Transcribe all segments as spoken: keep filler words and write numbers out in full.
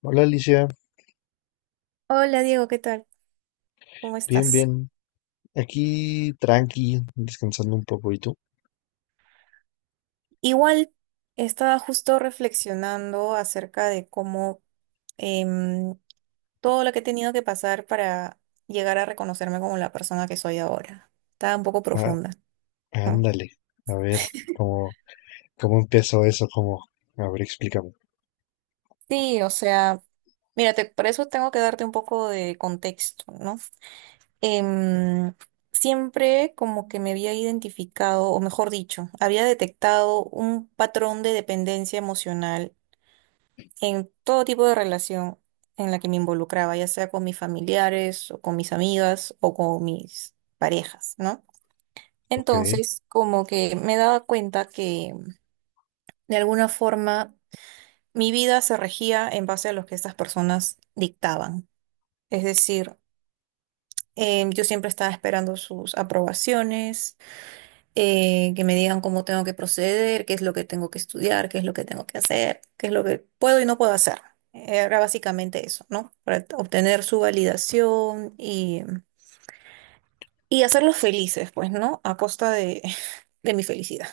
Hola Alicia, Hola Diego, ¿qué tal? ¿Cómo bien, estás? bien. Aquí tranqui, descansando un poco. ¿Y tú? Igual estaba justo reflexionando acerca de cómo em, todo lo que he tenido que pasar para llegar a reconocerme como la persona que soy ahora. Estaba un poco Ah, profunda, ¿no? ándale, a ver cómo, cómo empezó eso, cómo. A ver, explícame. Sí, o sea, mírate, por eso tengo que darte un poco de contexto, ¿no? Em, siempre como que me había identificado, o mejor dicho, había detectado un patrón de dependencia emocional en todo tipo de relación en la que me involucraba, ya sea con mis familiares o con mis amigas o con mis parejas, ¿no? Ok, Entonces, como que me daba cuenta que de alguna forma mi vida se regía en base a lo que estas personas dictaban. Es decir, em, yo siempre estaba esperando sus aprobaciones, eh, que me digan cómo tengo que proceder, qué es lo que tengo que estudiar, qué es lo que tengo que hacer, qué es lo que puedo y no puedo hacer. Era básicamente eso, ¿no? Para obtener su validación y, y hacerlos felices, pues, ¿no? A costa de, de mi felicidad,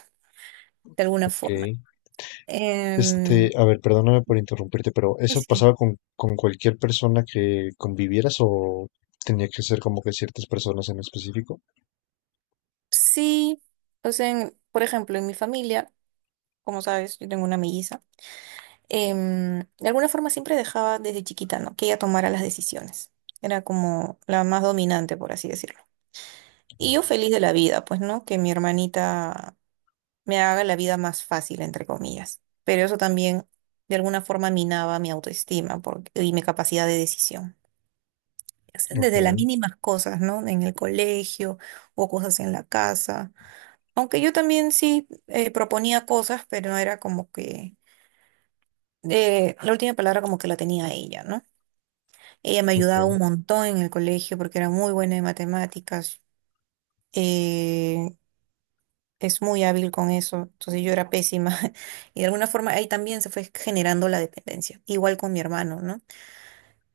de alguna ok. forma. Este, Em, a ver, perdóname por interrumpirte, pero y ¿eso sí, pasaba con, con cualquier persona que convivieras o tenía que ser como que ciertas personas en específico? sí, pues en, por ejemplo, en mi familia, como sabes, yo tengo una melliza. em, de alguna forma siempre dejaba desde chiquita, ¿no? Que ella tomara las decisiones. Era como la más dominante, por así decirlo. Y yo No. feliz de la vida, pues, ¿no? Que mi hermanita me haga la vida más fácil, entre comillas. Pero eso también, de alguna forma, minaba mi autoestima porque- y mi capacidad de decisión. O sea, desde las Ok, mínimas cosas, ¿no? En el colegio o cosas en la casa. Aunque yo también sí eh, proponía cosas, pero no era como que eh, la última palabra como que la tenía ella, ¿no? Ella me ayudaba un ok. montón en el colegio porque era muy buena en matemáticas. eh, es muy hábil con eso. Entonces yo era pésima. Y de alguna forma ahí también se fue generando la dependencia. Igual con mi hermano, ¿no?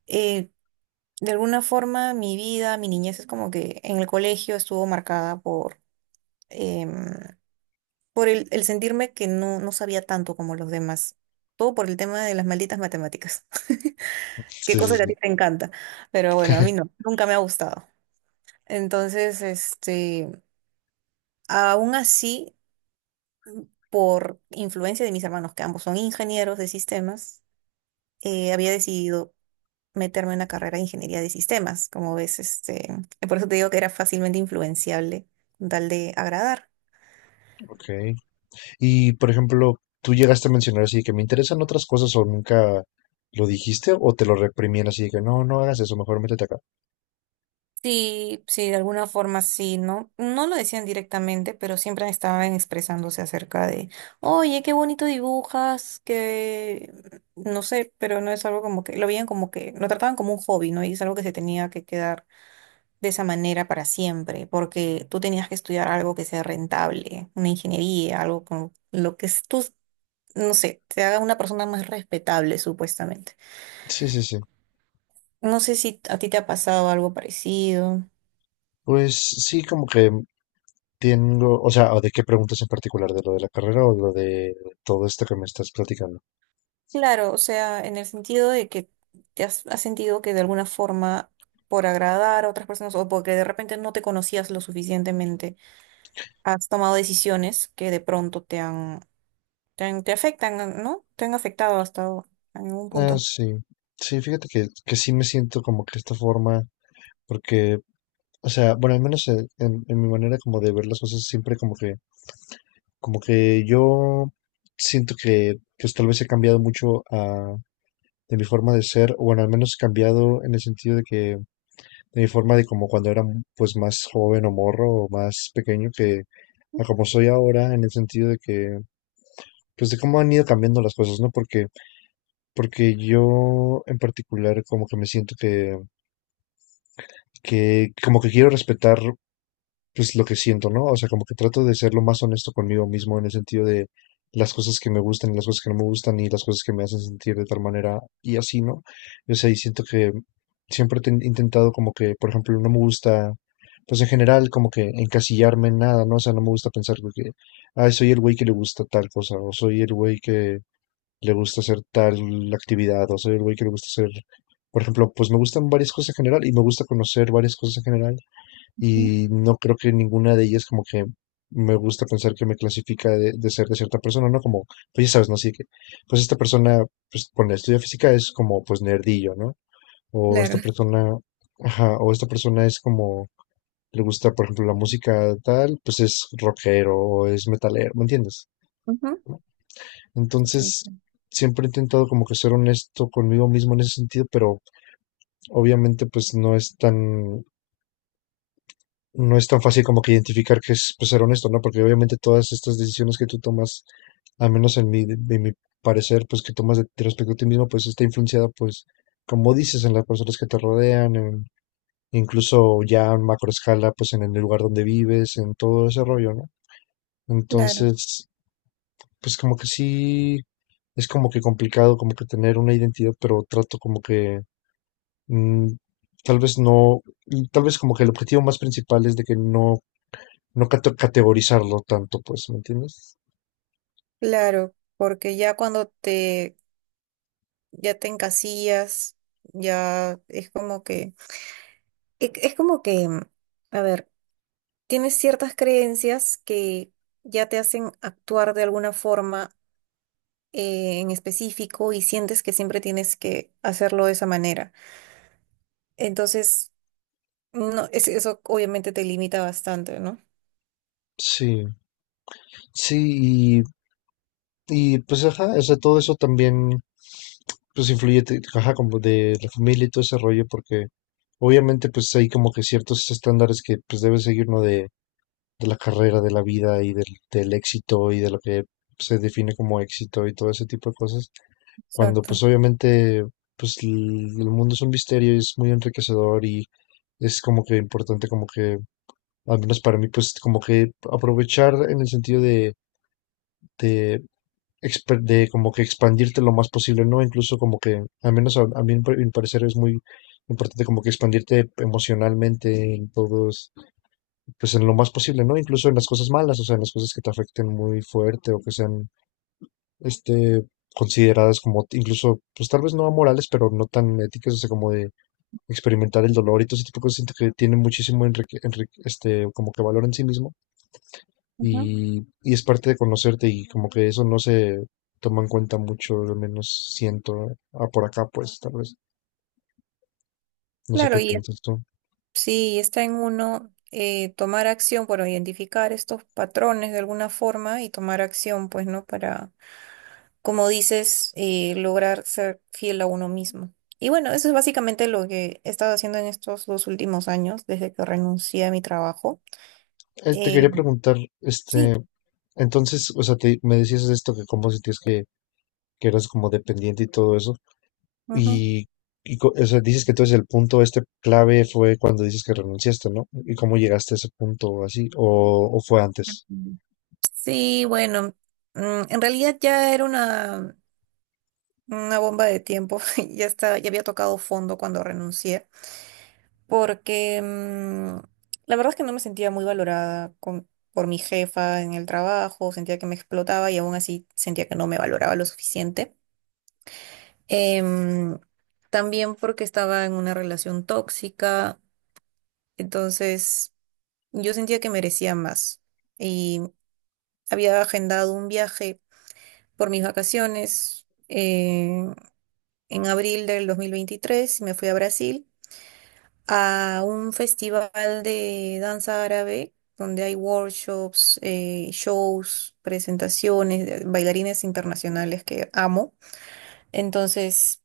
Eh, de alguna forma mi vida, mi niñez es como que en el colegio estuvo marcada por, em, por el, el sentirme que no, no sabía tanto como los demás. Todo por el tema de las malditas matemáticas. Qué Sí, sí, cosa que a sí. ti te encanta. Pero bueno, a mí no. Nunca me ha gustado. Entonces, este, aún así, por influencia de mis hermanos, que ambos son ingenieros de sistemas, eh, había decidido meterme en una carrera de ingeniería de sistemas. Como ves, este, por eso te digo que era fácilmente influenciable con tal de agradar. Ok. Y, por ejemplo, tú llegaste a mencionar así de que me interesan otras cosas, o nunca lo dijiste o te lo reprimían así de que no, no hagas eso, mejor métete acá. Sí, sí, de alguna forma sí, ¿no? No lo decían directamente, pero siempre estaban expresándose acerca de, oye, qué bonito dibujas, que no sé, pero no es algo como que, lo veían como que, lo trataban como un hobby, ¿no? Y es algo que se tenía que quedar de esa manera para siempre, porque tú tenías que estudiar algo que sea rentable, una ingeniería, algo con lo que es- tú, no sé, te haga una persona más respetable, supuestamente. Sí, sí, sí. No sé si a ti te ha pasado algo parecido. Pues sí, como que tengo, o sea, ¿o ¿de qué preguntas en particular? ¿De lo de la carrera o lo de todo esto que me estás platicando? Claro, o sea, en el sentido de que te has, has sentido que de alguna forma, por agradar a otras personas o porque de repente no te conocías lo suficientemente, has tomado decisiones que de pronto te han, te han- te afectan, ¿no? Te han afectado hasta en algún Ah, punto. sí. Sí, fíjate que, que sí me siento como que de esta forma, porque, o sea, bueno, al menos en, en- en mi manera como de ver las cosas, siempre como que, como que yo siento que pues tal vez he cambiado mucho de mi forma de ser, o bueno, al menos cambiado en el sentido de que de mi forma de como cuando era pues más joven o morro o más pequeño que a como soy ahora, en el sentido de que pues de cómo han ido cambiando las cosas, ¿no? Porque porque yo en particular como que me siento que que como que quiero respetar pues lo que siento, ¿no? O sea, como que trato de ser lo más honesto conmigo mismo en el sentido de las cosas que me gustan y las cosas que no me gustan y las cosas que me hacen sentir de tal manera y así, ¿no? O sea, y siento que siempre he ten- intentado como que, por ejemplo, no me gusta, pues en general como que encasillarme en nada, ¿no? O sea, no me gusta pensar como que, ay, soy el güey que le gusta tal cosa, o soy el güey que le gusta hacer tal actividad, o soy el güey que le gusta hacer... Por ejemplo, pues me gustan varias cosas en general y me gusta conocer varias cosas en general, Mm. y no creo que ninguna de ellas como que me gusta pensar que me clasifica de, de, ser de cierta persona, ¿no? Como, pues ya sabes, ¿no? Así que, pues esta persona, pues con la estudia física es como, pues nerdillo, ¿no? O Claro. esta persona, ajá, o esta persona es como, le gusta, por ejemplo, la música tal, pues es rockero o es metalero, ¿me entiendes? Ujú. Entonces, setenta. siempre he intentado como que ser honesto conmigo mismo en ese sentido, pero obviamente pues no es tan no es tan fácil como que identificar que es, pues, ser honesto, ¿no? Porque obviamente todas estas decisiones que tú tomas, al menos en mi, en mi parecer, pues que tomas de, de respecto a ti mismo, pues está influenciada, pues, como dices, en las personas que te rodean, en- incluso ya en macro escala, pues en el lugar donde vives, en todo ese rollo, ¿no? Claro, Entonces, pues como que sí, es como que complicado como que tener una identidad, pero trato como que mm, tal vez no, tal vez como que el objetivo más principal es de que no no cate- categorizarlo tanto, pues, ¿me entiendes? claro, porque ya cuando te, ya te encasillas, ya es como que, e- es, como que, mm, a ver, tienes ciertas creencias que ya te hacen actuar de alguna forma eh, en específico y sientes que siempre tienes que hacerlo de esa manera. Entonces, no, es- eso obviamente te limita bastante, ¿no? Sí, sí, y, y, pues, ajá, o sea, todo eso también, pues, influye, te- ajá, como de la familia y todo ese rollo, porque obviamente, pues, hay como que ciertos estándares que, pues, debe seguir uno de, de la carrera, de la vida y del, del éxito y de lo que se define como éxito y todo ese tipo de cosas, cuando, Exacto. pues, obviamente, pues, l- el mundo es un misterio y es muy enriquecedor y es como que importante como que, al menos para mí, pues como que aprovechar en el sentido de, de, exper- de como que expandirte lo más posible, ¿no? Incluso como que, al menos a, a mí, en pa- en mi parecer, es muy importante como que expandirte emocionalmente en todos, pues en lo más posible, ¿no? Incluso en las cosas malas, o sea, en las cosas que te afecten muy fuerte o que sean, este, consideradas como t- incluso, pues tal vez no amorales, pero no tan éticas, o sea, como de experimentar el dolor y todo ese tipo de cosas, siento que tiene muchísimo enrique- enrique- este, como que valor en sí mismo, Ujú. y, y es parte de conocerte, y como que eso no se toma en cuenta mucho, al menos siento, ah, por acá pues tal vez, no sé Claro. qué Y piensas tú. sí, está en uno, eh, tomar acción, bueno, identificar estos patrones de alguna forma y tomar acción, pues, ¿no? Para, como dices, eh, lograr ser fiel a uno mismo. Y bueno, eso es básicamente lo que he estado haciendo en estos dos últimos años, desde que renuncié a mi trabajo. Eh, te Eh, quería preguntar, este, sí, entonces, o sea, te, me decías esto, que como sentías que, que eras como dependiente y todo eso. ujú. Y, y co- o sea, dices que entonces el punto este clave fue cuando dices que renunciaste, ¿no? ¿Y cómo llegaste a ese punto así? ¿O, o fue antes? Ujú. Sí, bueno, mm, en realidad ya era una, una bomba de tiempo, ya está, ya había tocado fondo cuando renuncié porque mm, la verdad es que no me sentía muy valorada con- por mi jefa en el trabajo, sentía que me explotaba y aún así sentía que no me valoraba lo suficiente. Em, también porque estaba en una relación tóxica, entonces yo sentía que merecía más y había agendado un viaje por mis vacaciones eh, en abril del dos mil veintitrés y me fui a Brasil, a un festival de danza árabe donde hay workshops, eh, shows, presentaciones, de bailarines internacionales que amo. Entonces,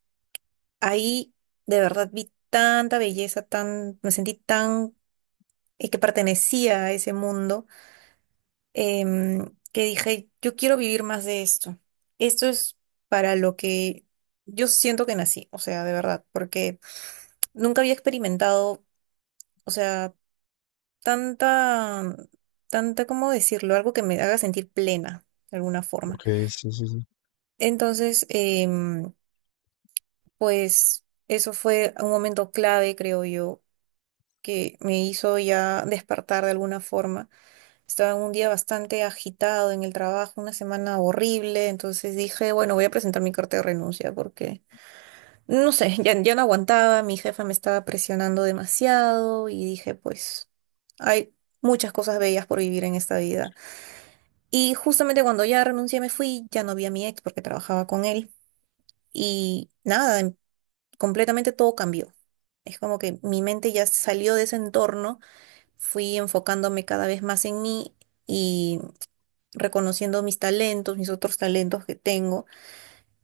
ahí de verdad vi tanta belleza, tan, me sentí tan, eh, que pertenecía a ese mundo, em, que dije, yo quiero vivir más de esto. Esto es para lo que yo siento que nací, o sea, de verdad, porque nunca había experimentado. O sea, tanta, tanta, ¿cómo decirlo? Algo que me haga sentir plena, de alguna forma. Ok, sí, sí, sí. Entonces, em, pues eso fue un momento clave, creo yo, que me hizo ya despertar de alguna forma. Estaba en un día bastante agitado en el trabajo, una semana horrible, entonces dije, bueno, voy a presentar mi carta de renuncia porque, no sé, ya, ya no aguantaba, mi jefa me estaba presionando demasiado y dije, pues, hay muchas cosas bellas por vivir en esta vida. Y justamente cuando ya renuncié, me fui, ya no vi a mi ex porque trabajaba con él. Y nada, em- completamente todo cambió. Es como que mi mente ya salió de ese entorno, fui enfocándome cada vez más en mí y reconociendo mis talentos, mis otros talentos que tengo.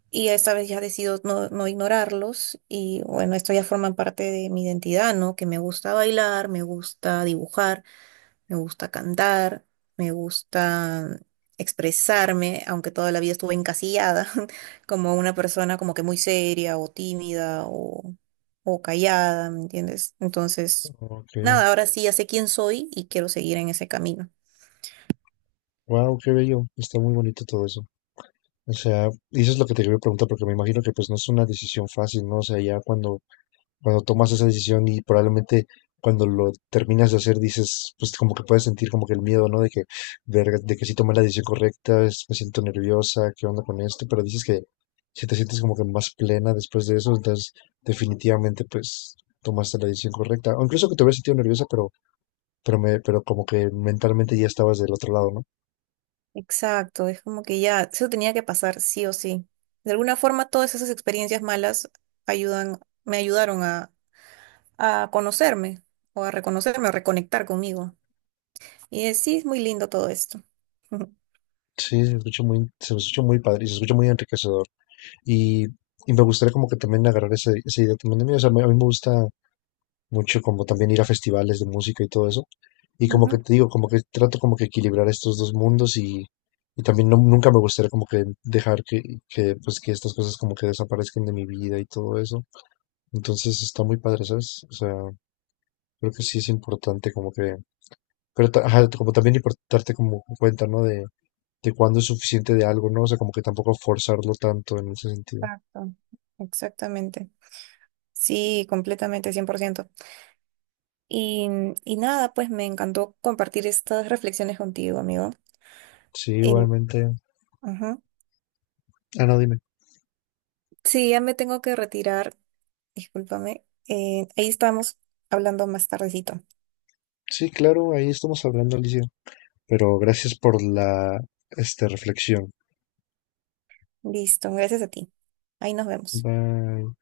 Y esta vez ya decido no, no ignorarlos. Y bueno, esto ya forma parte de mi identidad, ¿no? Que me gusta bailar, me gusta dibujar, me gusta cantar, me gusta expresarme, aunque toda la vida estuve encasillada como una persona como que muy seria o tímida o, o callada, ¿me entiendes? Entonces, Ok. nada, ahora sí ya sé quién soy y quiero seguir en ese camino. Wow, qué bello. Está muy bonito todo eso. O sea, y eso es lo que te quería preguntar, porque me imagino que pues no es una decisión fácil, ¿no? O sea, ya cuando, cuando tomas esa decisión y probablemente cuando lo terminas de hacer, dices, pues como que puedes sentir como que el miedo, ¿no? De que, verga, de que sí tomé la decisión correcta, es- me siento nerviosa, ¿qué onda con esto? Pero dices que si te sientes como que más plena después de eso, entonces definitivamente pues tomaste la decisión correcta. O incluso que te hubieras sentido nerviosa, pero, pero me, pero como que mentalmente ya estabas del otro lado, ¿no? Exacto, es como que ya, eso tenía que pasar sí o sí. De alguna forma, todas esas experiencias malas ayudan, me ayudaron a, a conocerme o a reconocerme o reconectar conmigo. Y eh, sí, es muy lindo todo esto. Sí, se escucha muy, se escucha muy padre, y se escucha muy enriquecedor. Y, y me gustaría como que también agarrar esa, esa idea también de mí. O sea, me- a mí me gusta mucho como también ir a festivales de música y todo eso. Y como que Ujú. te digo, como que trato como que equilibrar estos dos mundos, y, y también no- nunca me gustaría como que dejar que, que, pues que estas cosas como que desaparezcan de mi vida y todo eso. Entonces está muy padre, ¿sabes? O sea, creo que sí es importante como que, pero ta- ajá, como también importarte como cuenta, ¿no? De, de cuándo es suficiente de algo, ¿no? O sea, como que tampoco forzarlo tanto en ese sentido. Exacto, exactamente. Sí, completamente, cien por ciento. Y, y nada, pues me encantó compartir estas reflexiones contigo, amigo. Sí, Eh, igualmente. Ujú. Ah, no, dime. Sí, ya me tengo que retirar, discúlpame. Eh, ahí estamos hablando más tardecito. Sí, claro, ahí estamos hablando, Alicia. Pero gracias por la, este, reflexión. Listo, gracias a ti. Ahí nos vemos. Bye.